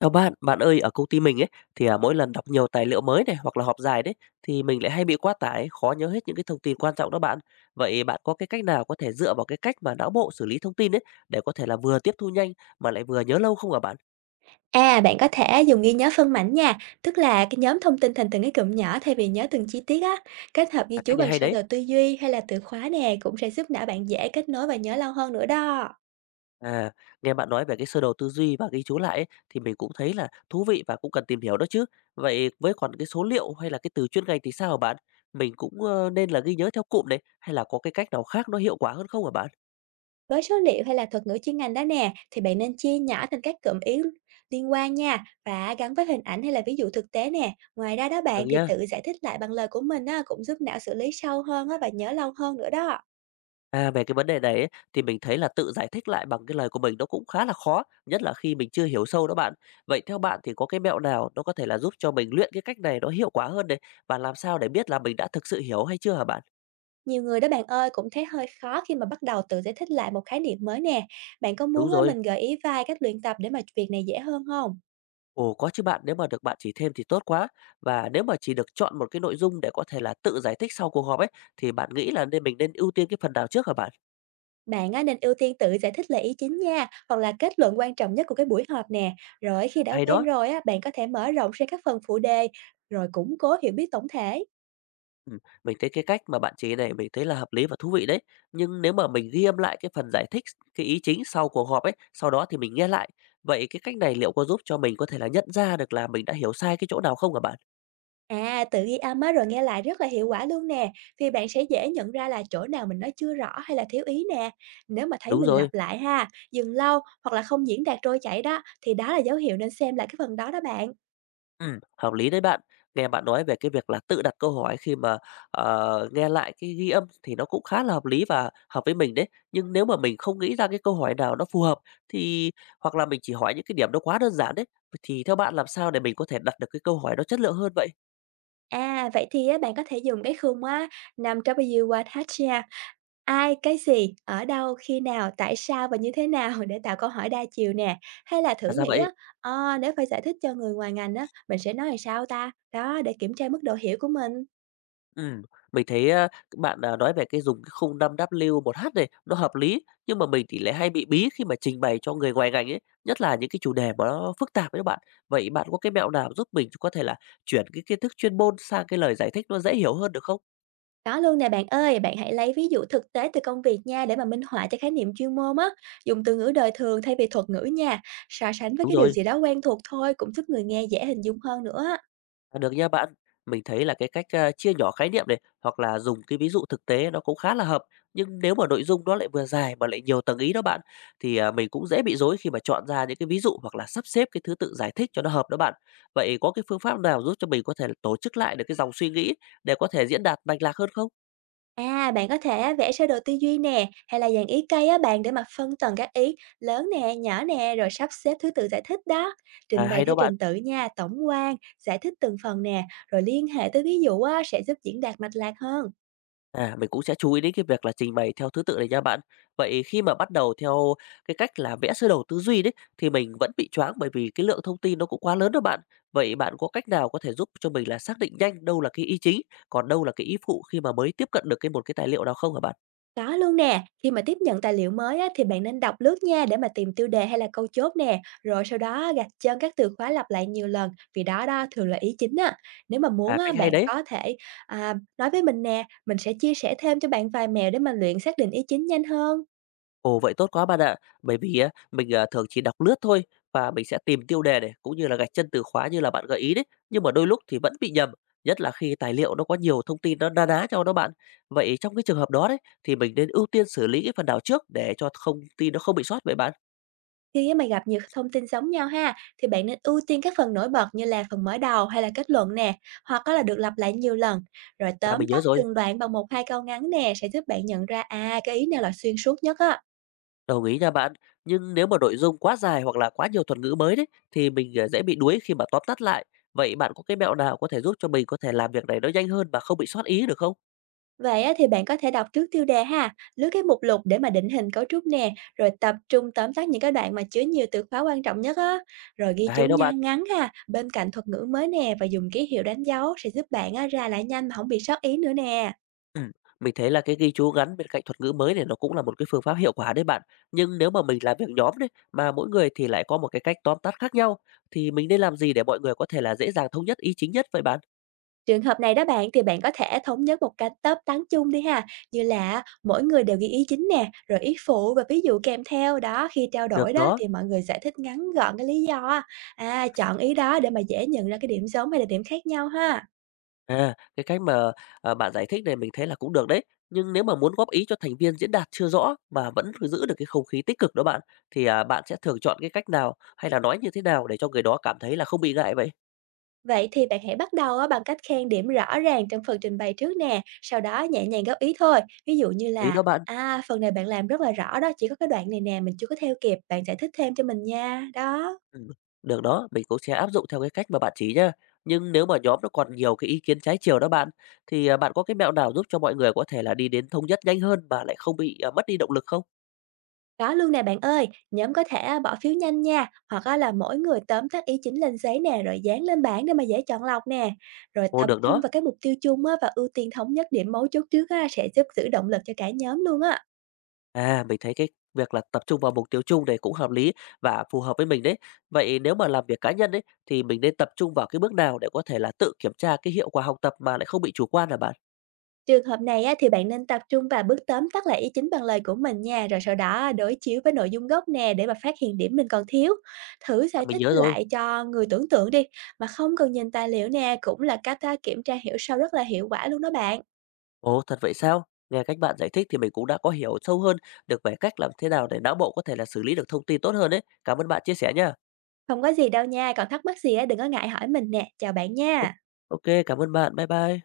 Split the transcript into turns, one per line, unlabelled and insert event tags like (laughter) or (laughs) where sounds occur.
Chào bạn, bạn ơi, ở công ty mình ấy thì mỗi lần đọc nhiều tài liệu mới này hoặc là họp dài đấy thì mình lại hay bị quá tải, khó nhớ hết những cái thông tin quan trọng đó bạn. Vậy bạn có cái cách nào có thể dựa vào cái cách mà não bộ xử lý thông tin ấy để có thể là vừa tiếp thu nhanh mà lại vừa nhớ lâu không hả bạn?
À, bạn có thể dùng ghi nhớ phân mảnh nha, tức là cái nhóm thông tin thành từng cái cụm nhỏ thay vì nhớ từng chi tiết á. Kết hợp ghi
À,
chú
cách này
bằng
hay
sơ
đấy.
đồ tư duy hay là từ khóa nè cũng sẽ giúp não bạn dễ kết nối và nhớ lâu hơn nữa đó.
À, Nghe bạn nói về cái sơ đồ tư duy và ghi chú lại ấy, thì mình cũng thấy là thú vị và cũng cần tìm hiểu đó chứ. Vậy với còn cái số liệu hay là cái từ chuyên ngành thì sao hả bạn? Mình cũng nên là ghi nhớ theo cụm này hay là có cái cách nào khác nó hiệu quả hơn không hả bạn?
Với số liệu hay là thuật ngữ chuyên ngành đó nè, thì bạn nên chia nhỏ thành các cụm ý liên quan nha và gắn với hình ảnh hay là ví dụ thực tế nè. Ngoài ra đó
Được
bạn thì
nhá.
tự giải thích lại bằng lời của mình á, cũng giúp não xử lý sâu hơn á, và nhớ lâu hơn nữa đó.
À, về cái vấn đề này ấy, thì mình thấy là tự giải thích lại bằng cái lời của mình nó cũng khá là khó, nhất là khi mình chưa hiểu sâu đó bạn. Vậy theo bạn thì có cái mẹo nào nó có thể là giúp cho mình luyện cái cách này nó hiệu quả hơn này và làm sao để biết là mình đã thực sự hiểu hay chưa hả bạn?
Nhiều người đó bạn ơi cũng thấy hơi khó khi mà bắt đầu tự giải thích lại một khái niệm mới nè. Bạn có
Đúng
muốn á,
rồi.
mình gợi ý vài cách luyện tập để mà việc này dễ hơn không?
Ồ có chứ bạn, nếu mà được bạn chỉ thêm thì tốt quá. Và nếu mà chỉ được chọn một cái nội dung để có thể là tự giải thích sau cuộc họp ấy thì bạn nghĩ là nên mình nên ưu tiên cái phần nào trước hả bạn?
Bạn á, nên ưu tiên tự giải thích là ý chính nha, hoặc là kết luận quan trọng nhất của cái buổi họp nè. Rồi khi đã
Hay
quen
đó.
rồi á, bạn có thể mở rộng sang các phần phụ đề, rồi củng cố hiểu biết tổng thể.
Ừm, mình thấy cái cách mà bạn chỉ này mình thấy là hợp lý và thú vị đấy. Nhưng nếu mà mình ghi âm lại cái phần giải thích, cái ý chính sau cuộc họp ấy, sau đó thì mình nghe lại, vậy cái cách này liệu có giúp cho mình có thể là nhận ra được là mình đã hiểu sai cái chỗ nào không hả bạn?
À, tự ghi âm á rồi nghe lại rất là hiệu quả luôn nè, vì bạn sẽ dễ nhận ra là chỗ nào mình nói chưa rõ hay là thiếu ý nè. Nếu mà thấy
Đúng
mình
rồi,
lặp lại ha, dừng lâu hoặc là không diễn đạt trôi chảy đó thì đó là dấu hiệu nên xem lại cái phần đó đó bạn.
hợp lý đấy bạn. Nghe bạn nói về cái việc là tự đặt câu hỏi khi mà, nghe lại cái ghi âm thì nó cũng khá là hợp lý và hợp với mình đấy. Nhưng nếu mà mình không nghĩ ra cái câu hỏi nào nó phù hợp thì hoặc là mình chỉ hỏi những cái điểm nó quá đơn giản đấy, thì theo bạn làm sao để mình có thể đặt được cái câu hỏi nó chất lượng hơn vậy?
À, vậy thì á, bạn có thể dùng cái khung á 5W1H nha. Ai, cái gì, ở đâu, khi nào, tại sao và như thế nào (laughs) để tạo câu hỏi đa chiều nè. Hay là thử
À, ra
nghĩ
vậy.
á, "Ờ, nếu phải giải thích cho người ngoài ngành á, mình sẽ nói làm sao ta? Đó, để kiểm tra mức độ hiểu của mình."
Ừm, mình thấy, bạn, nói về cái dùng cái khung 5W1H này nó hợp lý, nhưng mà mình thì lại hay bị bí khi mà trình bày cho người ngoài ngành ấy, nhất là những cái chủ đề mà nó phức tạp ấy các bạn. Vậy bạn có cái mẹo nào giúp mình có thể là chuyển cái kiến thức chuyên môn sang cái lời giải thích nó dễ hiểu hơn được không?
Có luôn nè bạn ơi, bạn hãy lấy ví dụ thực tế từ công việc nha để mà minh họa cho khái niệm chuyên môn á, dùng từ ngữ đời thường thay vì thuật ngữ nha. So sánh với
Đúng
cái điều
rồi.
gì đó quen thuộc thôi cũng giúp người nghe dễ hình dung hơn nữa á.
À, được nha bạn. Mình thấy là cái cách, chia nhỏ khái niệm này, hoặc là dùng cái ví dụ thực tế nó cũng khá là hợp. Nhưng nếu mà nội dung nó lại vừa dài mà lại nhiều tầng ý đó bạn, thì, mình cũng dễ bị rối khi mà chọn ra những cái ví dụ hoặc là sắp xếp cái thứ tự giải thích cho nó hợp đó bạn. Vậy có cái phương pháp nào giúp cho mình có thể là tổ chức lại được cái dòng suy nghĩ để có thể diễn đạt mạch lạc hơn không?
À, bạn có thể á, vẽ sơ đồ tư duy nè, hay là dàn ý cây á bạn để mà phân tầng các ý lớn nè, nhỏ nè, rồi sắp xếp thứ tự giải thích đó.
À,
Trình bày
hay
theo
đó bạn.
trình tự nha, tổng quan, giải thích từng phần nè, rồi liên hệ tới ví dụ á, sẽ giúp diễn đạt mạch lạc hơn.
À, mình cũng sẽ chú ý đến cái việc là trình bày theo thứ tự này nha bạn. Vậy khi mà bắt đầu theo cái cách là vẽ sơ đồ tư duy đấy thì mình vẫn bị choáng bởi vì cái lượng thông tin nó cũng quá lớn đó bạn. Vậy bạn có cách nào có thể giúp cho mình là xác định nhanh đâu là cái ý chính, còn đâu là cái ý phụ khi mà mới tiếp cận được một cái tài liệu nào không hả bạn?
Có luôn nè, khi mà tiếp nhận tài liệu mới á, thì bạn nên đọc lướt nha để mà tìm tiêu đề hay là câu chốt nè, rồi sau đó gạch chân các từ khóa lặp lại nhiều lần, vì đó đó thường là ý chính á. Nếu mà muốn
À,
á,
cách hay
bạn
đấy.
có thể à, nói với mình nè, mình sẽ chia sẻ thêm cho bạn vài mẹo để mà luyện xác định ý chính nhanh hơn.
Ồ, vậy tốt quá bạn ạ. Bởi vì á, mình, thường chỉ đọc lướt thôi và mình sẽ tìm tiêu đề này, cũng như là gạch chân từ khóa như là bạn gợi ý đấy, nhưng mà đôi lúc thì vẫn bị nhầm, nhất là khi tài liệu nó có nhiều thông tin nó na ná nhau đó bạn. Vậy trong cái trường hợp đó đấy, thì mình nên ưu tiên xử lý cái phần nào trước để cho thông tin nó không bị sót vậy bạn?
Khi á, mà gặp nhiều thông tin giống nhau ha, thì bạn nên ưu tiên các phần nổi bật như là phần mở đầu hay là kết luận nè, hoặc á là được lặp lại nhiều lần, rồi
À,
tóm
mình nhớ
tắt
rồi,
từng đoạn bằng một hai câu ngắn nè, sẽ giúp bạn nhận ra à cái ý nào là xuyên suốt nhất á.
đồng ý nha bạn. Nhưng nếu mà nội dung quá dài hoặc là quá nhiều thuật ngữ mới đấy, thì mình, dễ bị đuối khi mà tóm tắt lại. Vậy bạn có cái mẹo nào có thể giúp cho mình có thể làm việc này nó nhanh hơn mà không bị sót ý được không?
Vậy á, thì bạn có thể đọc trước tiêu đề ha, lướt cái mục lục để mà định hình cấu trúc nè, rồi tập trung tóm tắt những cái đoạn mà chứa nhiều từ khóa quan trọng nhất á, rồi ghi
À,
chú
hay đó bạn.
nhăn ngắn ha, bên cạnh thuật ngữ mới nè và dùng ký hiệu đánh dấu sẽ giúp bạn á, ra lại nhanh mà không bị sót ý nữa nè.
Ừm, mình thấy là cái ghi chú gắn bên cạnh thuật ngữ mới này nó cũng là một cái phương pháp hiệu quả đấy bạn. Nhưng nếu mà mình làm việc nhóm đấy, mà mỗi người thì lại có một cái cách tóm tắt khác nhau, thì mình nên làm gì để mọi người có thể là dễ dàng thống nhất ý chính nhất vậy bạn?
Trường hợp này đó bạn thì bạn có thể thống nhất một cái tóm tán chung đi ha, như là mỗi người đều ghi ý chính nè, rồi ý phụ và ví dụ kèm theo đó khi trao đổi
Được
đó
đó,
thì mọi người giải thích ngắn gọn cái lý do á, à chọn ý đó để mà dễ nhận ra cái điểm giống hay là điểm khác nhau ha.
cái cách mà, bạn giải thích này mình thấy là cũng được đấy. Nhưng nếu mà muốn góp ý cho thành viên diễn đạt chưa rõ mà vẫn cứ giữ được cái không khí tích cực đó bạn, thì, bạn sẽ thường chọn cái cách nào hay là nói như thế nào để cho người đó cảm thấy là không bị ngại vậy?
Vậy thì bạn hãy bắt đầu á bằng cách khen điểm rõ ràng trong phần trình bày trước nè, sau đó nhẹ nhàng góp ý thôi. Ví dụ như
Lý
là,
đó bạn.
à, phần này bạn làm rất là rõ đó, chỉ có cái đoạn này nè, mình chưa có theo kịp, bạn giải thích thêm cho mình nha, đó.
Ừm, được đó, mình cũng sẽ áp dụng theo cái cách mà bạn chỉ nhá. Nhưng nếu mà nhóm nó còn nhiều cái ý kiến trái chiều đó bạn, thì, bạn có cái mẹo nào giúp cho mọi người có thể là đi đến thống nhất nhanh hơn mà lại không bị, mất đi động lực không?
Đó luôn nè bạn ơi, nhóm có thể á, bỏ phiếu nhanh nha, hoặc á là mỗi người tóm tắt ý chính lên giấy nè, rồi dán lên bảng để mà dễ chọn lọc nè. Rồi
Ồ,
tập
được
trung
đó.
vào cái mục tiêu chung á, và ưu tiên thống nhất điểm mấu chốt trước á, sẽ giúp giữ động lực cho cả nhóm luôn á.
À, mình thấy cái việc là tập trung vào mục tiêu chung này cũng hợp lý và phù hợp với mình đấy. Vậy nếu mà làm việc cá nhân ấy, thì mình nên tập trung vào cái bước nào để có thể là tự kiểm tra cái hiệu quả học tập mà lại không bị chủ quan hả bạn?
Trường hợp này á, thì bạn nên tập trung vào bước tóm tắt lại ý chính bằng lời của mình nha, rồi sau đó đối chiếu với nội dung gốc nè để mà phát hiện điểm mình còn thiếu. Thử
À,
giải
mình
thích
nhớ rồi.
lại cho người tưởng tượng đi, mà không cần nhìn tài liệu nè, cũng là cách à, kiểm tra hiểu sâu rất là hiệu quả luôn đó bạn.
Ồ, thật vậy sao? Nghe cách bạn giải thích thì mình cũng đã có hiểu sâu hơn được về cách làm thế nào để não bộ có thể là xử lý được thông tin tốt hơn đấy. Cảm ơn bạn chia sẻ nha.
Không có gì đâu nha, còn thắc mắc gì á, đừng có ngại hỏi mình nè, chào bạn nha.
Ok, cảm ơn bạn. Bye bye.